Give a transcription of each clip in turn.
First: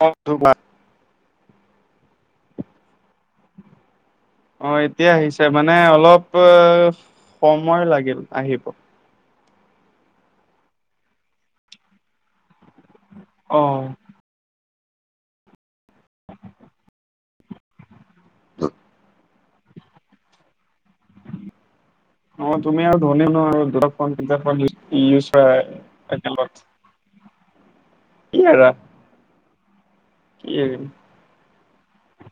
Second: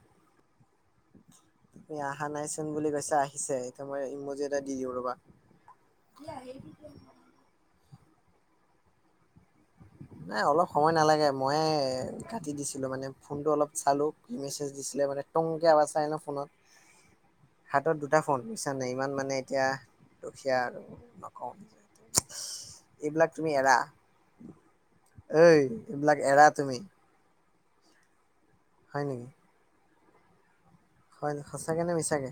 কত ডুবা তুমি আহা নাই চোন বুলি কৈছা আহিছে মই ইমজি এটা অ দি দিওঁ ৰ'বা। এতিয়া আহিছে মানে অলপ সময় লাগিল আহিব নাই অলপ সময় নালাগে ময়ে কাটি দিছিলো মানে ফোনটো অ অলপ চালো মেজ দিছিলে মানে টংকে আবাছ আহে ন ফোনত হাতত দুটা ফোন চানা ইমান মানে এতিয়া দুখীয়া আৰু। নকওঁ অ তুমি আৰু ধনি এইবিলাক তুমি এৰা ঐ এইবিলাক এৰা [unintelligible] তুমি [unintelligible] কি আৰা হয় নেকি? কি হয় সঁচাকে নে মিছাকে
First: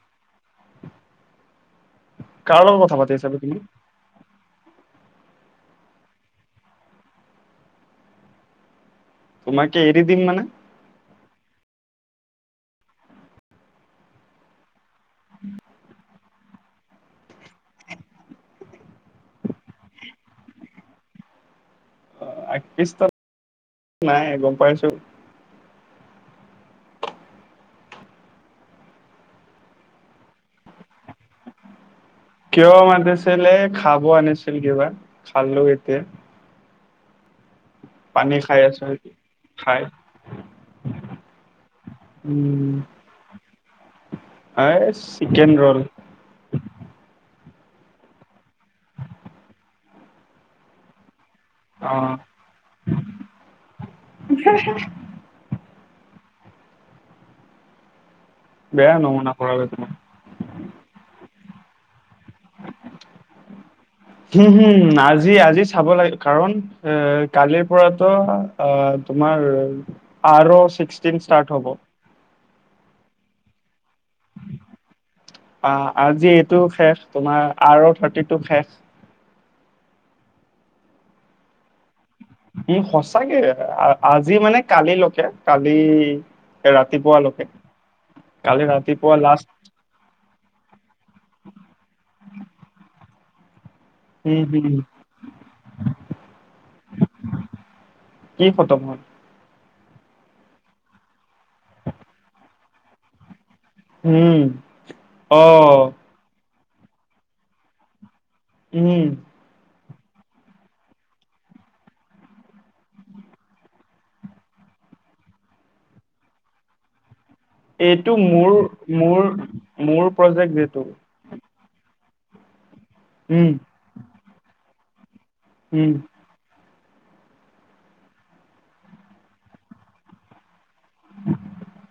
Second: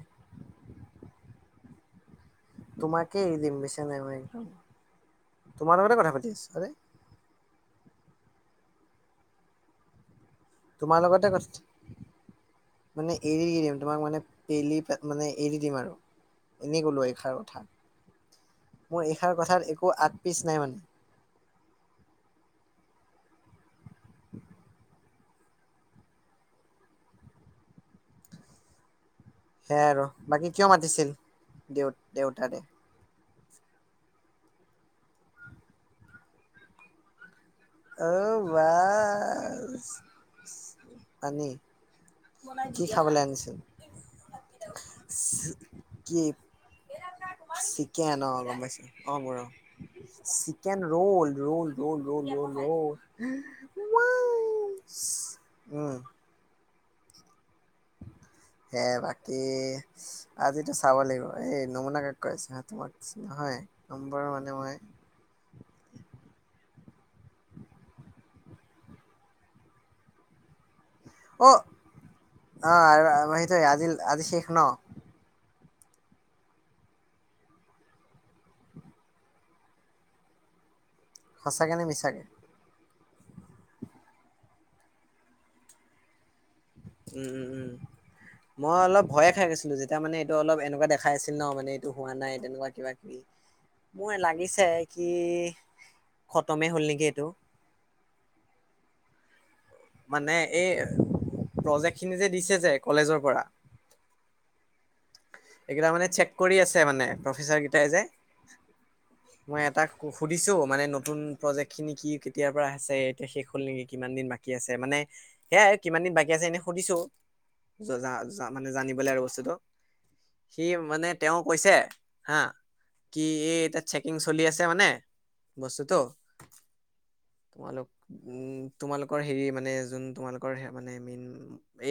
কাৰ লগত কথা তোমাকে পাতি আছা এৰি দিম তুমি বুইছা নাই মই তোমাৰ লগতে কথা পাতি আছো দেই তোমাকে এৰি দিম মানে তোমাৰ লগতে কথা মানে এৰি দি দিম তোমাক মানে পে মানে এৰি দিম আৰু এনেই ক'লো এই এষাৰ কথা। মোৰ এইষাৰ কথাৰ একো আগ পিচ নাই মানে। অ আকৃষ্ট নাই গম পাইছো। সেয়াই আৰু বাকী কিয় মাতিছিল দেউ দেউতাৰে কিয় মাতিছিলে খাব আনিছিল কিবা খালো এতিয়া। অ পানী খাই বা আছো খাই আনী উম কি খাবলৈ আনিছিল। এই চিকেন ৰোল। কি চিকেন অ গম পাইছো অ চিকেন ৰোল। ৰোল অ ৰোল ৰোল ৰোল ৰোল উম সে বেয়া নমুনা বাকী কৰা বে তুমি আজিতো চাব লাগিব এই নমুনা। কৈ আছা তোমাক নহয় নম্বৰ হম মানে মই হম আজি আজি চাব লাগে কাৰণ। এ কালিৰ পৰাটো অ তোমাৰ আৰ ছিক্স অ ষ্টাৰ্ট হ'ব। অ সেটো আজি শেখ ন অ আজি এইটো শেষ তোমাৰ আৰ থাৰ্টিটো শেষ। সঁচাকে নে মিছাকে উম সঁচাকে আজি মানে কালিলৈকে কালি উম ৰাতিপুৱালৈকে উম উম কালি মই অলপ ৰাতিপুৱা ভয়ে খাই লাষ্ট গৈছিলো যেতিয়া মানে এইটো অলপ এনেকুৱা দেখাই আছিল ন মানে এইটো হোৱা নাই তেনেকুৱা কিবা কিবি মোৰ উম লাগিছে হম কি খতমেই হ'ল নেকি এইটো। কি খতম হয়। মানে এই প্ৰজেক্ট খিনি যে দিছে যে কলেজৰ পৰা। উম অ এইকেইটা মানে চেক কৰি আছে মানে প্ৰফেচৰ কেইটাই যে, উম! মই এটাক সুধিছো মানে নতুন প্ৰজেক্ট খিনি কি কেতিয়াৰ পৰা আছে এতিয়া শেষ হ'ল নেকি কিমান দিন বাকী আছে মানে সেয়াই কিমান দিন বাকী আছে এনেই সুধিছোঁ। এইটো মোৰ মোৰ বস্তুটো মোৰ প্ৰজেক্ট সি যিটো মানে তেওঁ কৈছে হা কি উম এই এ চেকিং চলি আছে মানে উম বস্তুটো তোমালোক উম তোমালোকৰ হেৰি মানে যোন তোমালোকৰ মানে মেইন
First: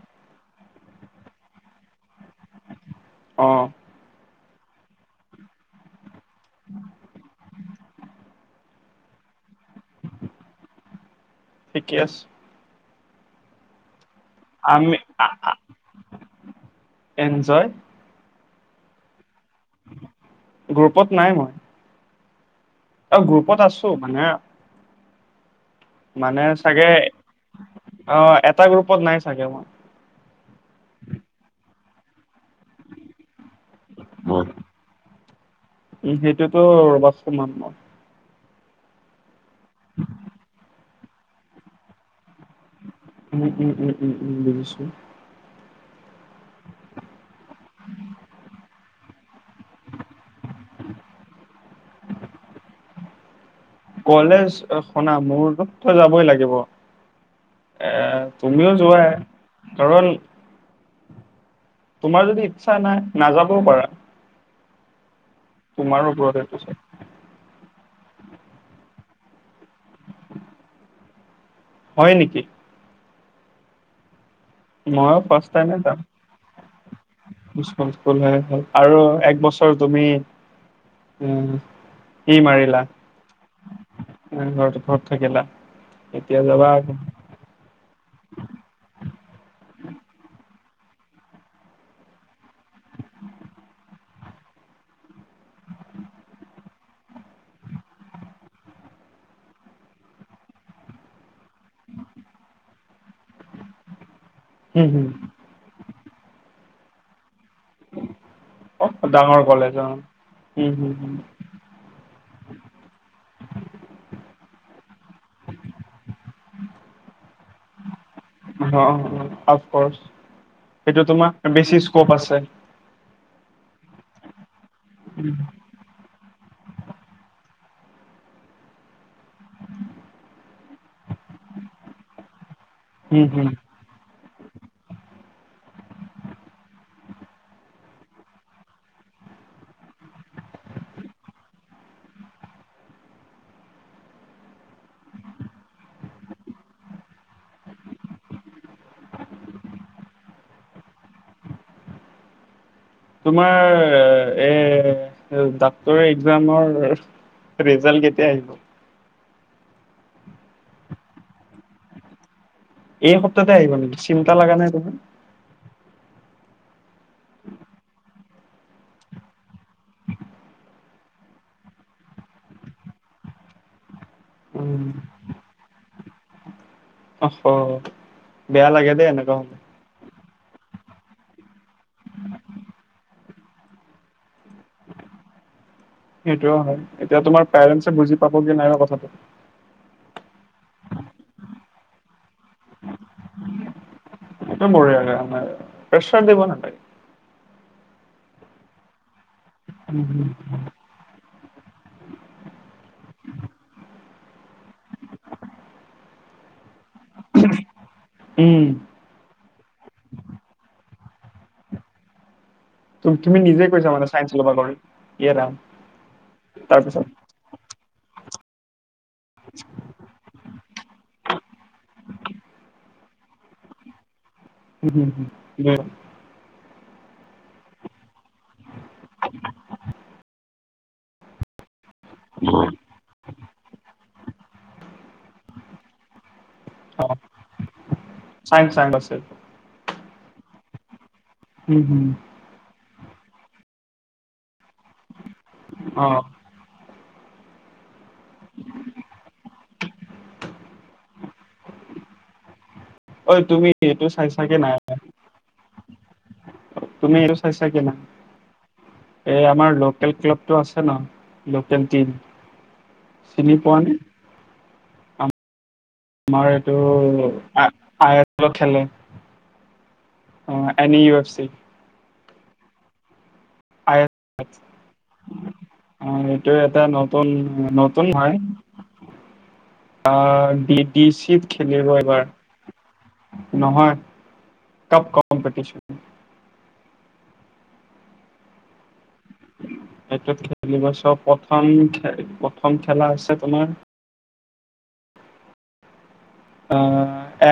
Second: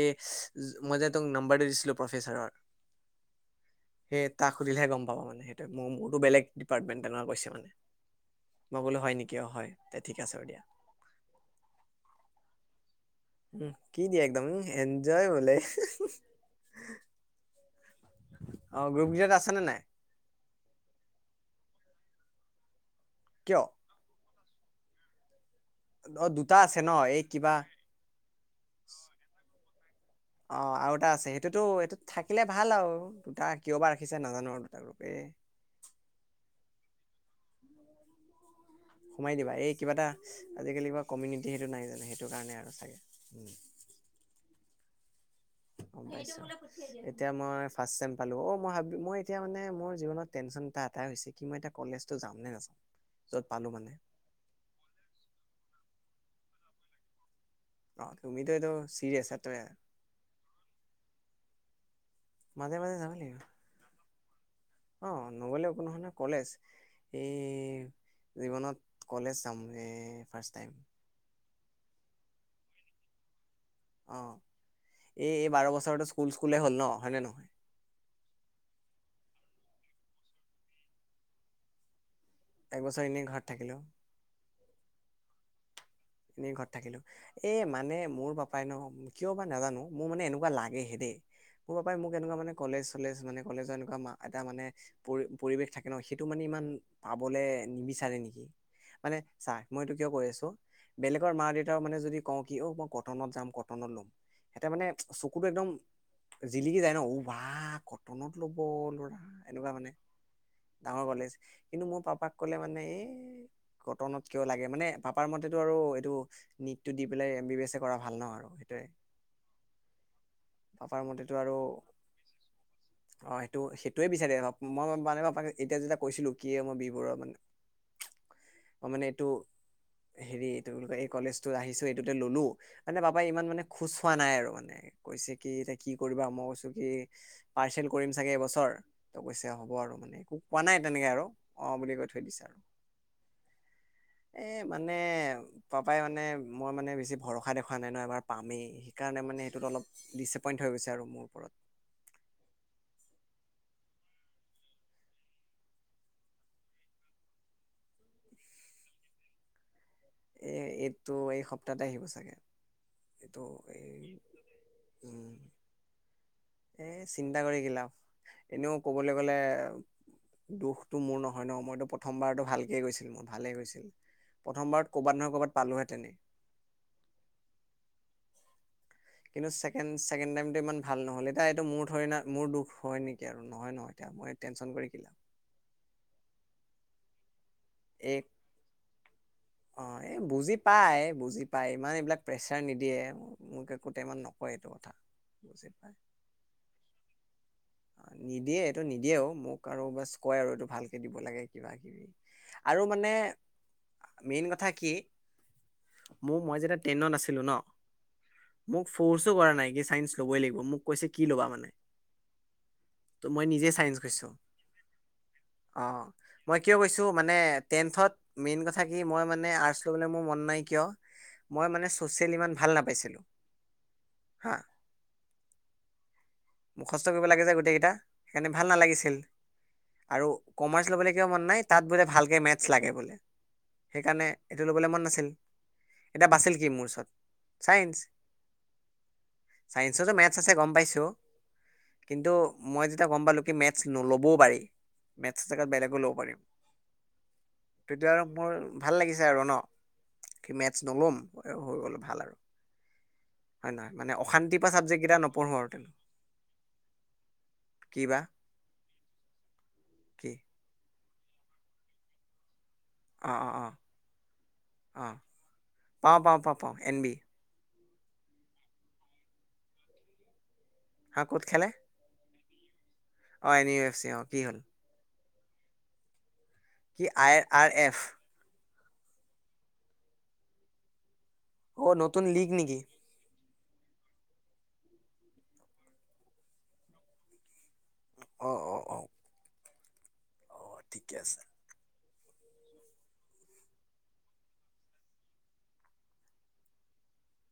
এই মই যে তোক নাম্বাৰটো দিছিলোঁ প্ৰফেচাৰৰ। অ সেই তাক সুধিলেহে গম পাবা মানে সেইটো মোৰ মোৰতো বেলেগ ডিপাৰ্টমেণ্ট তেনেকে কৈছে মানে। মই বোলো হয় নেকি অ হয় দে ঠিক আছে বোলো। ঠিকে আছে উম কি দিয়া একদম উ আমি এনজয় বোলে। এনজয় অ গ্ৰুপজত আছে। গ্ৰুপত নাই মই। অ গ্ৰুপত কিয় আছো মানে অ মানে দুটা আছে চাগে ন এই কিবা অ এটা গ্ৰুপত নাই চাগে মই অ আৰু এটা আছে সেইটোতো এইটো থাকিলে ভাল আৰু দুটা কিয় বা ৰাখিছে নাজানো উম সেইটোতো [inaudible] সোমাই দিবা এই কিবা এটা আজিকালি কিবা কমিউনিটি সেইটো নাই জানো সেইটো কাৰণে আৰু চাগে। উম উম উম উম উম বুজিছো অ এইটো মুলে পঠিয়াই দিবা এতিয়া মই ফাষ্ট ছেম পালো অ মই ভাবিলোঁ মই এতিয়া মানে মোৰ জীৱনত টেনছন এটা কি মই এটা কলেজটো যাম নে নাযাম' পালো মানে কলেজ শুনা মোৰটোত তই যাবই লাগিব এ অ তুমিতো এইটো তুমিও চিৰিয়াছ এইটোৱে, যোৱাই কাৰণ তোমাৰ যদি মাজে ইচ্ছা মাজে নাই নাযাবও পাৰা অঁ নগ'লে একো তোমাৰ নহয় ন ওপৰত কলেজ এইটো চব এই জীৱনত কলেজ যাম ৰে ফাৰ্ষ্ট টাইম হয় নেকি অ এই এই বাৰ বছৰতে স্কুল স্কুলে হ'ল ন হয়নে নহয় স্কুল স্কুল এ হল আৰু এক বছৰ চ তুমি উ সি এক মাৰিলা বছৰ এনেই ঘৰত থাকিলো ঘৰত ঘৰত থাকিলা এতিয়া এনেই যাবা ঘৰত আকৌ থাকিলো এ মানে মোৰ পাপাই ন কিয় বা নাজানো মোৰ মানে এনেকুৱা লাগেহে দেই মোৰ পাপাই মোক এনেকুৱা মানে কলেজ চলেজ মানে কলেজৰ এনেকুৱা এটা মানে পৰি পৰিৱেশ থাকে ন সেইটো মানে ইমান পাবলে নিবিচাৰে নেকি মানে চাৰ মইটো কিয় কৈ আছো বেলেগৰ মা দেউতাও মানে যদি কওঁ কি অ মই কটনত যাম কটনত ল'ম সিহতে মানে হম হম চকুতো একদম জিলিকি যায় ন উ বা কটনত ল'ব ল'ৰা ডাঙৰ এনেকুৱা কলেজ অ মানে উম হম ডাঙৰ কলেজ কিন্তু মোৰ পাপাক কলে মানে এই কটনত কিয় লাগে মানে পাপাৰ মতেটো আৰু এইটো নীটটো দি পেলাই এম বি বি এছে এ কৰা ভাল ন আৰু অ সেইটোৱে অফকছ পাপাৰ সেইটো মতেতো তোমাৰ আৰু বেছি স্কপ আছে অ সেইটো সেইটোৱে বিচাৰে মই মানে পাপাক এতিয়া যেতিয়া কৈছিলো কি মই বি বৰুৱা মানে মই মানে এইটো তোমোক এই কলেজ তো আহিছো এইটোতে ললো মানে পাপাই হম ইমান হম মানে খোজ খোৱা নাই আৰু মানে কৈছে কি এতিয়া কি কৰিবা মই কৈছো কি পাৰ্চেল কৰিম চাগে এইবছৰ ত কৈছে হ'ব আৰু মানে একো কোৱা নাই তেনেকে আৰু অ বুলি কৈ থৈ দিছে আৰু এ মানে পাপাই মানে মই মানে বেছি ভৰসা দেখুৱা নাই ন এবাৰ পামেই সেইকাৰণে মানে সেইটোত অলপ দিছিপইন্ত হৈ গৈছে আৰু মোৰ ওপৰত তোমাৰ এ ডাক্তৰ এক্জামৰ ৰিজাল্ট কেতিয়া আহিব এ এইটো এই সপ্তাহতে আহিব চাগে এই এইটো সপ্তাহতে আহিব এই নেকি চিন্তা লগা নাই তোমাৰ উম এ চিন্তা কৰি কি লাভ এনেও কবলৈ গলে দুখটো মোৰ নহয় ন মইতো প্ৰথমবাৰতো ভালকে গৈছিল মোৰ ভালে গৈছিল প্ৰথমবাৰত কৰ'বাত নহয় কৰবাত পালোহেতেনে অহ বেয়া লাগে দেই এনেকুৱা কিন্তু হলে ছেকেণ্ড ছেকেণ্ড টাইমটো ইমান ভাল নহ'ল এতিয়া এইটো মোৰ ধৰি না মোৰ দুখ হয় নেকি আৰু নহয় নহয় এতিয়া মই টেন্চন কৰি কি লাভ সেইটোও হয় এতিয়া তোমাৰ পেৰেণ্ট এই বুজি পাব কি নাই ন কথাটো অ এই বুজি পাই বুজি পায় ইমান এইবিলাক প্ৰেছাৰ নিদিয়ে মোক একোতে ইমান নকয় এইটো কথা বুজি পায় প্ৰেছাৰ দিব ন নিদিয়ে এইটো নিদিয়েও মোক আৰু বছ কয় আৰু এইটো ভালকে দিব লাগে কিবা কিবি আৰু মানে মেইন কথা কি ম মই যেতিয়া টেনত আছিলো ন উম মোক ফৰ্চ কৰা নাই চাইন্ ল'বই লাগিব মোক [unintelligible] কৈছে কি ল'বা মানে ত তুমি মই নিজে কৈছা মানে কৈছো চাইন্স ল'ব কাৰণে এই ৰাম তাৰপিছত [unintelligible] টেনত মেইন কথা [unintelligible] কি মই মানে আৰ্টচ লবলৈ মোৰ মন নাই কিয় মই মানে চচিয়েল ইমান ভাল নাপাইছিলো [unintelligible] হা হম হম ব মুখস্থ কৰিব লাগে যে গোটেইকেইটা সেইকাৰণে ভাল নালাগিছিল আৰু কমাৰ্চ লবলে কিয় মন নাই তাত বোলে ভালকে মেথছ লাগে বোলে সেইকাৰণে এইটো ল'বলৈ মন নাছিল এতিয়া বাচ কি মোৰ ওচৰত চাইন্স চাইন্স চাইন্স আছে। চাইন্সতো মেথছ আছে গম পাইছো উম হুম। কিন্তু মই যেতিয়া গম পালো কি মেথছ নল'বও পাৰি মেথছ জেগাত বেলেগো অ ল'ব পাৰিম তেতিয়া আৰু মোৰ ভাল লাগিছে আৰু ন মেথছ নল'ম হৈ গ'লে ভাল আৰু ঐ তুমি হয়ে নহয় এইটো মানে চাইছা কি অশান্তিৰ পৰা নাই ছাবজেক্ট কেইটা নপঢ়ো আৰু তুমি এইটো চাইছা কি না এই আমাৰ লোকেল কি ক্লাব টো আছে লোকেল টিম অঁ অঁ চিনি অঁ পোৱা নে অঁ [unintelligible] পাওঁ পাওঁ আমাৰ পাওঁ পাওঁ এইটো এন বি আই এছ এলত খেলে অ এনি ই হা এফ ক'ত চি [unintelligible] খেলে অঁ এন ইউ এফ চি অঁ কি হ'ল অ এইটো এটা কি নতুন আই আৰ এফ নতুন হয়। অ ডি ডি চি অ নতুন লীং নেকি নহয় ক কমিটি [unintelligible] অ অ অ সটোত অ খেলিব চ ঠিকে আছে প্ৰথম প্ৰথম খেলা আছে তোমাৰ অ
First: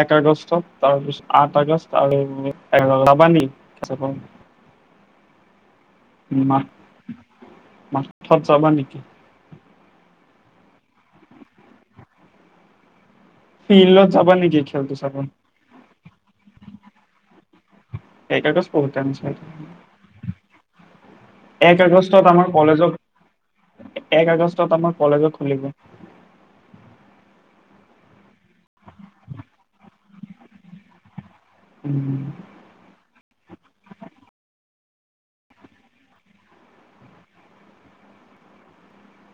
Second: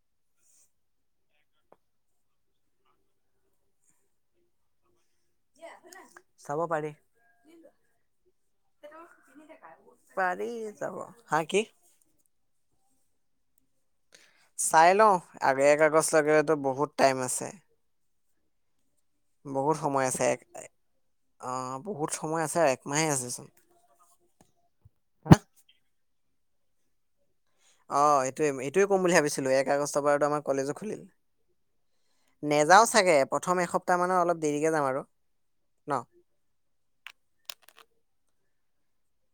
এক আগষ্ট তাৰপিছত আঠ আগষ্ট আৰু ৰাবানি [unintelligible] মা চাব পাৰি মাচত যাবা নেকি পাৰী যাব হা কি ফিল্ডত যাবা নেকি চাই খেলটো চাব লও আগে কাগজ লাগিলেতো বহুত টাইম আছে এক আগষ্ট বহুত টাইম আছে বহুত সময় আছে অ এক বহুত আগষ্টত সময় আমাৰ আছে কলেজত একমাহে আছেচোন এক আগষ্টত আমাৰ কলেজো খুলিব অ সেইটোৱে এইটোৱে ক'ম বুলি ভাবিছিলো এক আগষ্টৰ বাৰ আমাৰ কলেজো খুলিল উম নেযাও চাগে প্ৰথম এসপ্তাহ মানৰ অলপ দেৰিকে যাম আৰু ন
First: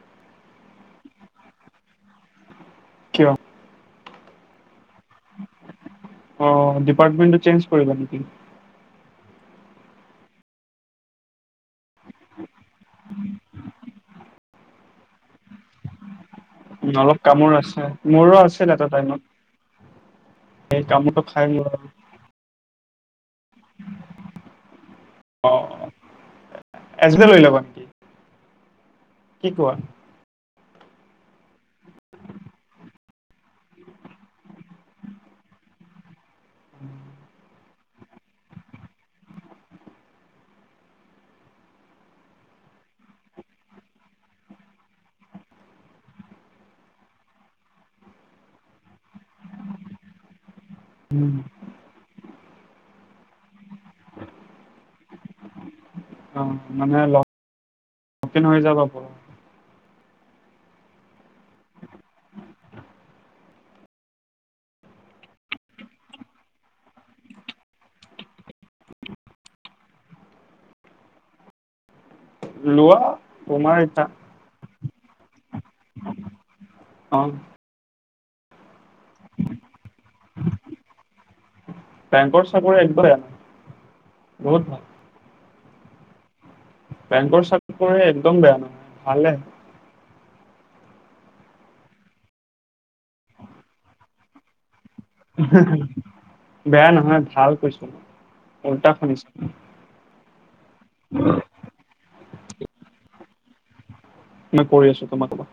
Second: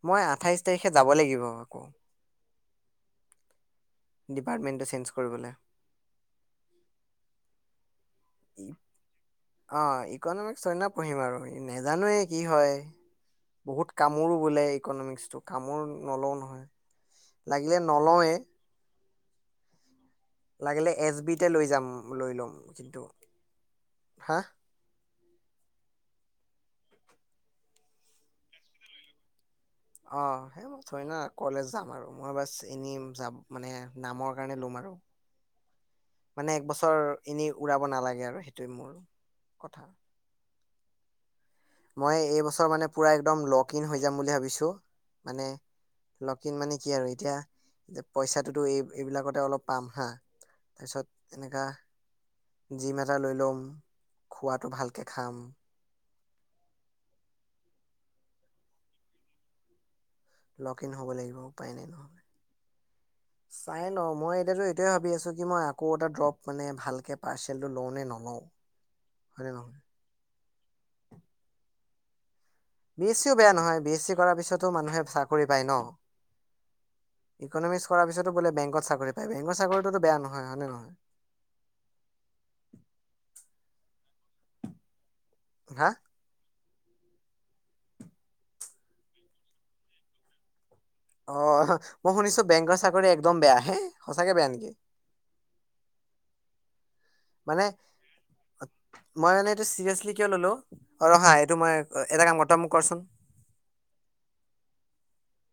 মই আঠাইছ তাৰিখে যাব লাগিব আকৌ [inaudible] ডিপাৰ্টমেণ্টটো চেঞ্জ কৰিবলৈ অ ডিপাৰ্টমেণ্টটো চেঞ্জ কৰিবা নেকি অ ইকনমিকইনা থৰে না পঢ়িম আৰু নেজানোৱে কি হয় বহুত কামোৰো বোলে ইকনমিকস টো কামোৰ নলও নহয় উ অলপ কামোৰ লাগিলে আছে নলওৱে মোৰো আছিল এটা টাইমত সেই লাগিলে এছ কামোৰটো খাই বিতে লৈ মোৰ যাম লৈ ল'ম কিন্তু। [inaudible] হা অ এজে লৈ লবা। কি কোৱা। অ থৈ না কলেজ যাম আৰু মই বা এনে যাম মানে নামৰ কাৰণে লম আৰু [inaudible] মানে এক বছৰ এনেই উৰাব নালাগে আৰু সেইটোৱে মোৰ কথা। মই এইবছৰ মানে পূৰা একদম লগক ইন হৈ যাম বুলি ভাবিছোঁ মানে লকিন মানে কি আৰু এতিয়া পইচাটোতো এই এইবিলাকতে অলপ পাম হা উম, তাৰপিছত এনেকুৱা জিম এটা লৈ ল'ম খোৱাটো ভালকে খাম অ মানে হৈ যাব লগ ইন হ'ব লাগিব উপায় নাই নহলে চাই ন মই এতিয়াতো এইটোৱে ভাবি আছোঁ কি মই আকৌ এটা ড্ৰপ মানে ভালকে পাৰ্চেলটো লওঁ নে নলওঁ উ লোৱা বি এছ চিও বেয়া তোমাৰ নহয় বি এছ ইচ্ছা চি কৰাৰ পিছতো মানুহে কৰিবাই ন অ ইকনমিক্স কৰা পিছতো বেংকত চাকৰি বেংগ চাকৰিটো বেয়া নহয় হয়নে নহয়। হুম হা বেংকৰ চাকৰি একদম বেয়া নহয় ভালে। অ মই শুনিছো বেংকৰ চাকৰি একদম বেয়া হে সঁচাকে বেয়া নেকি। বেয়া নহয় ভাল মানে কৈছো মই উল্টা শুনিছো মই মানে এইটো চিৰিয়াচলি কিয় ললো অ ৰহা এইটো মই এটা কাম কৰ তই মোক কৰচোন। মই কৰি আছো তোমাক।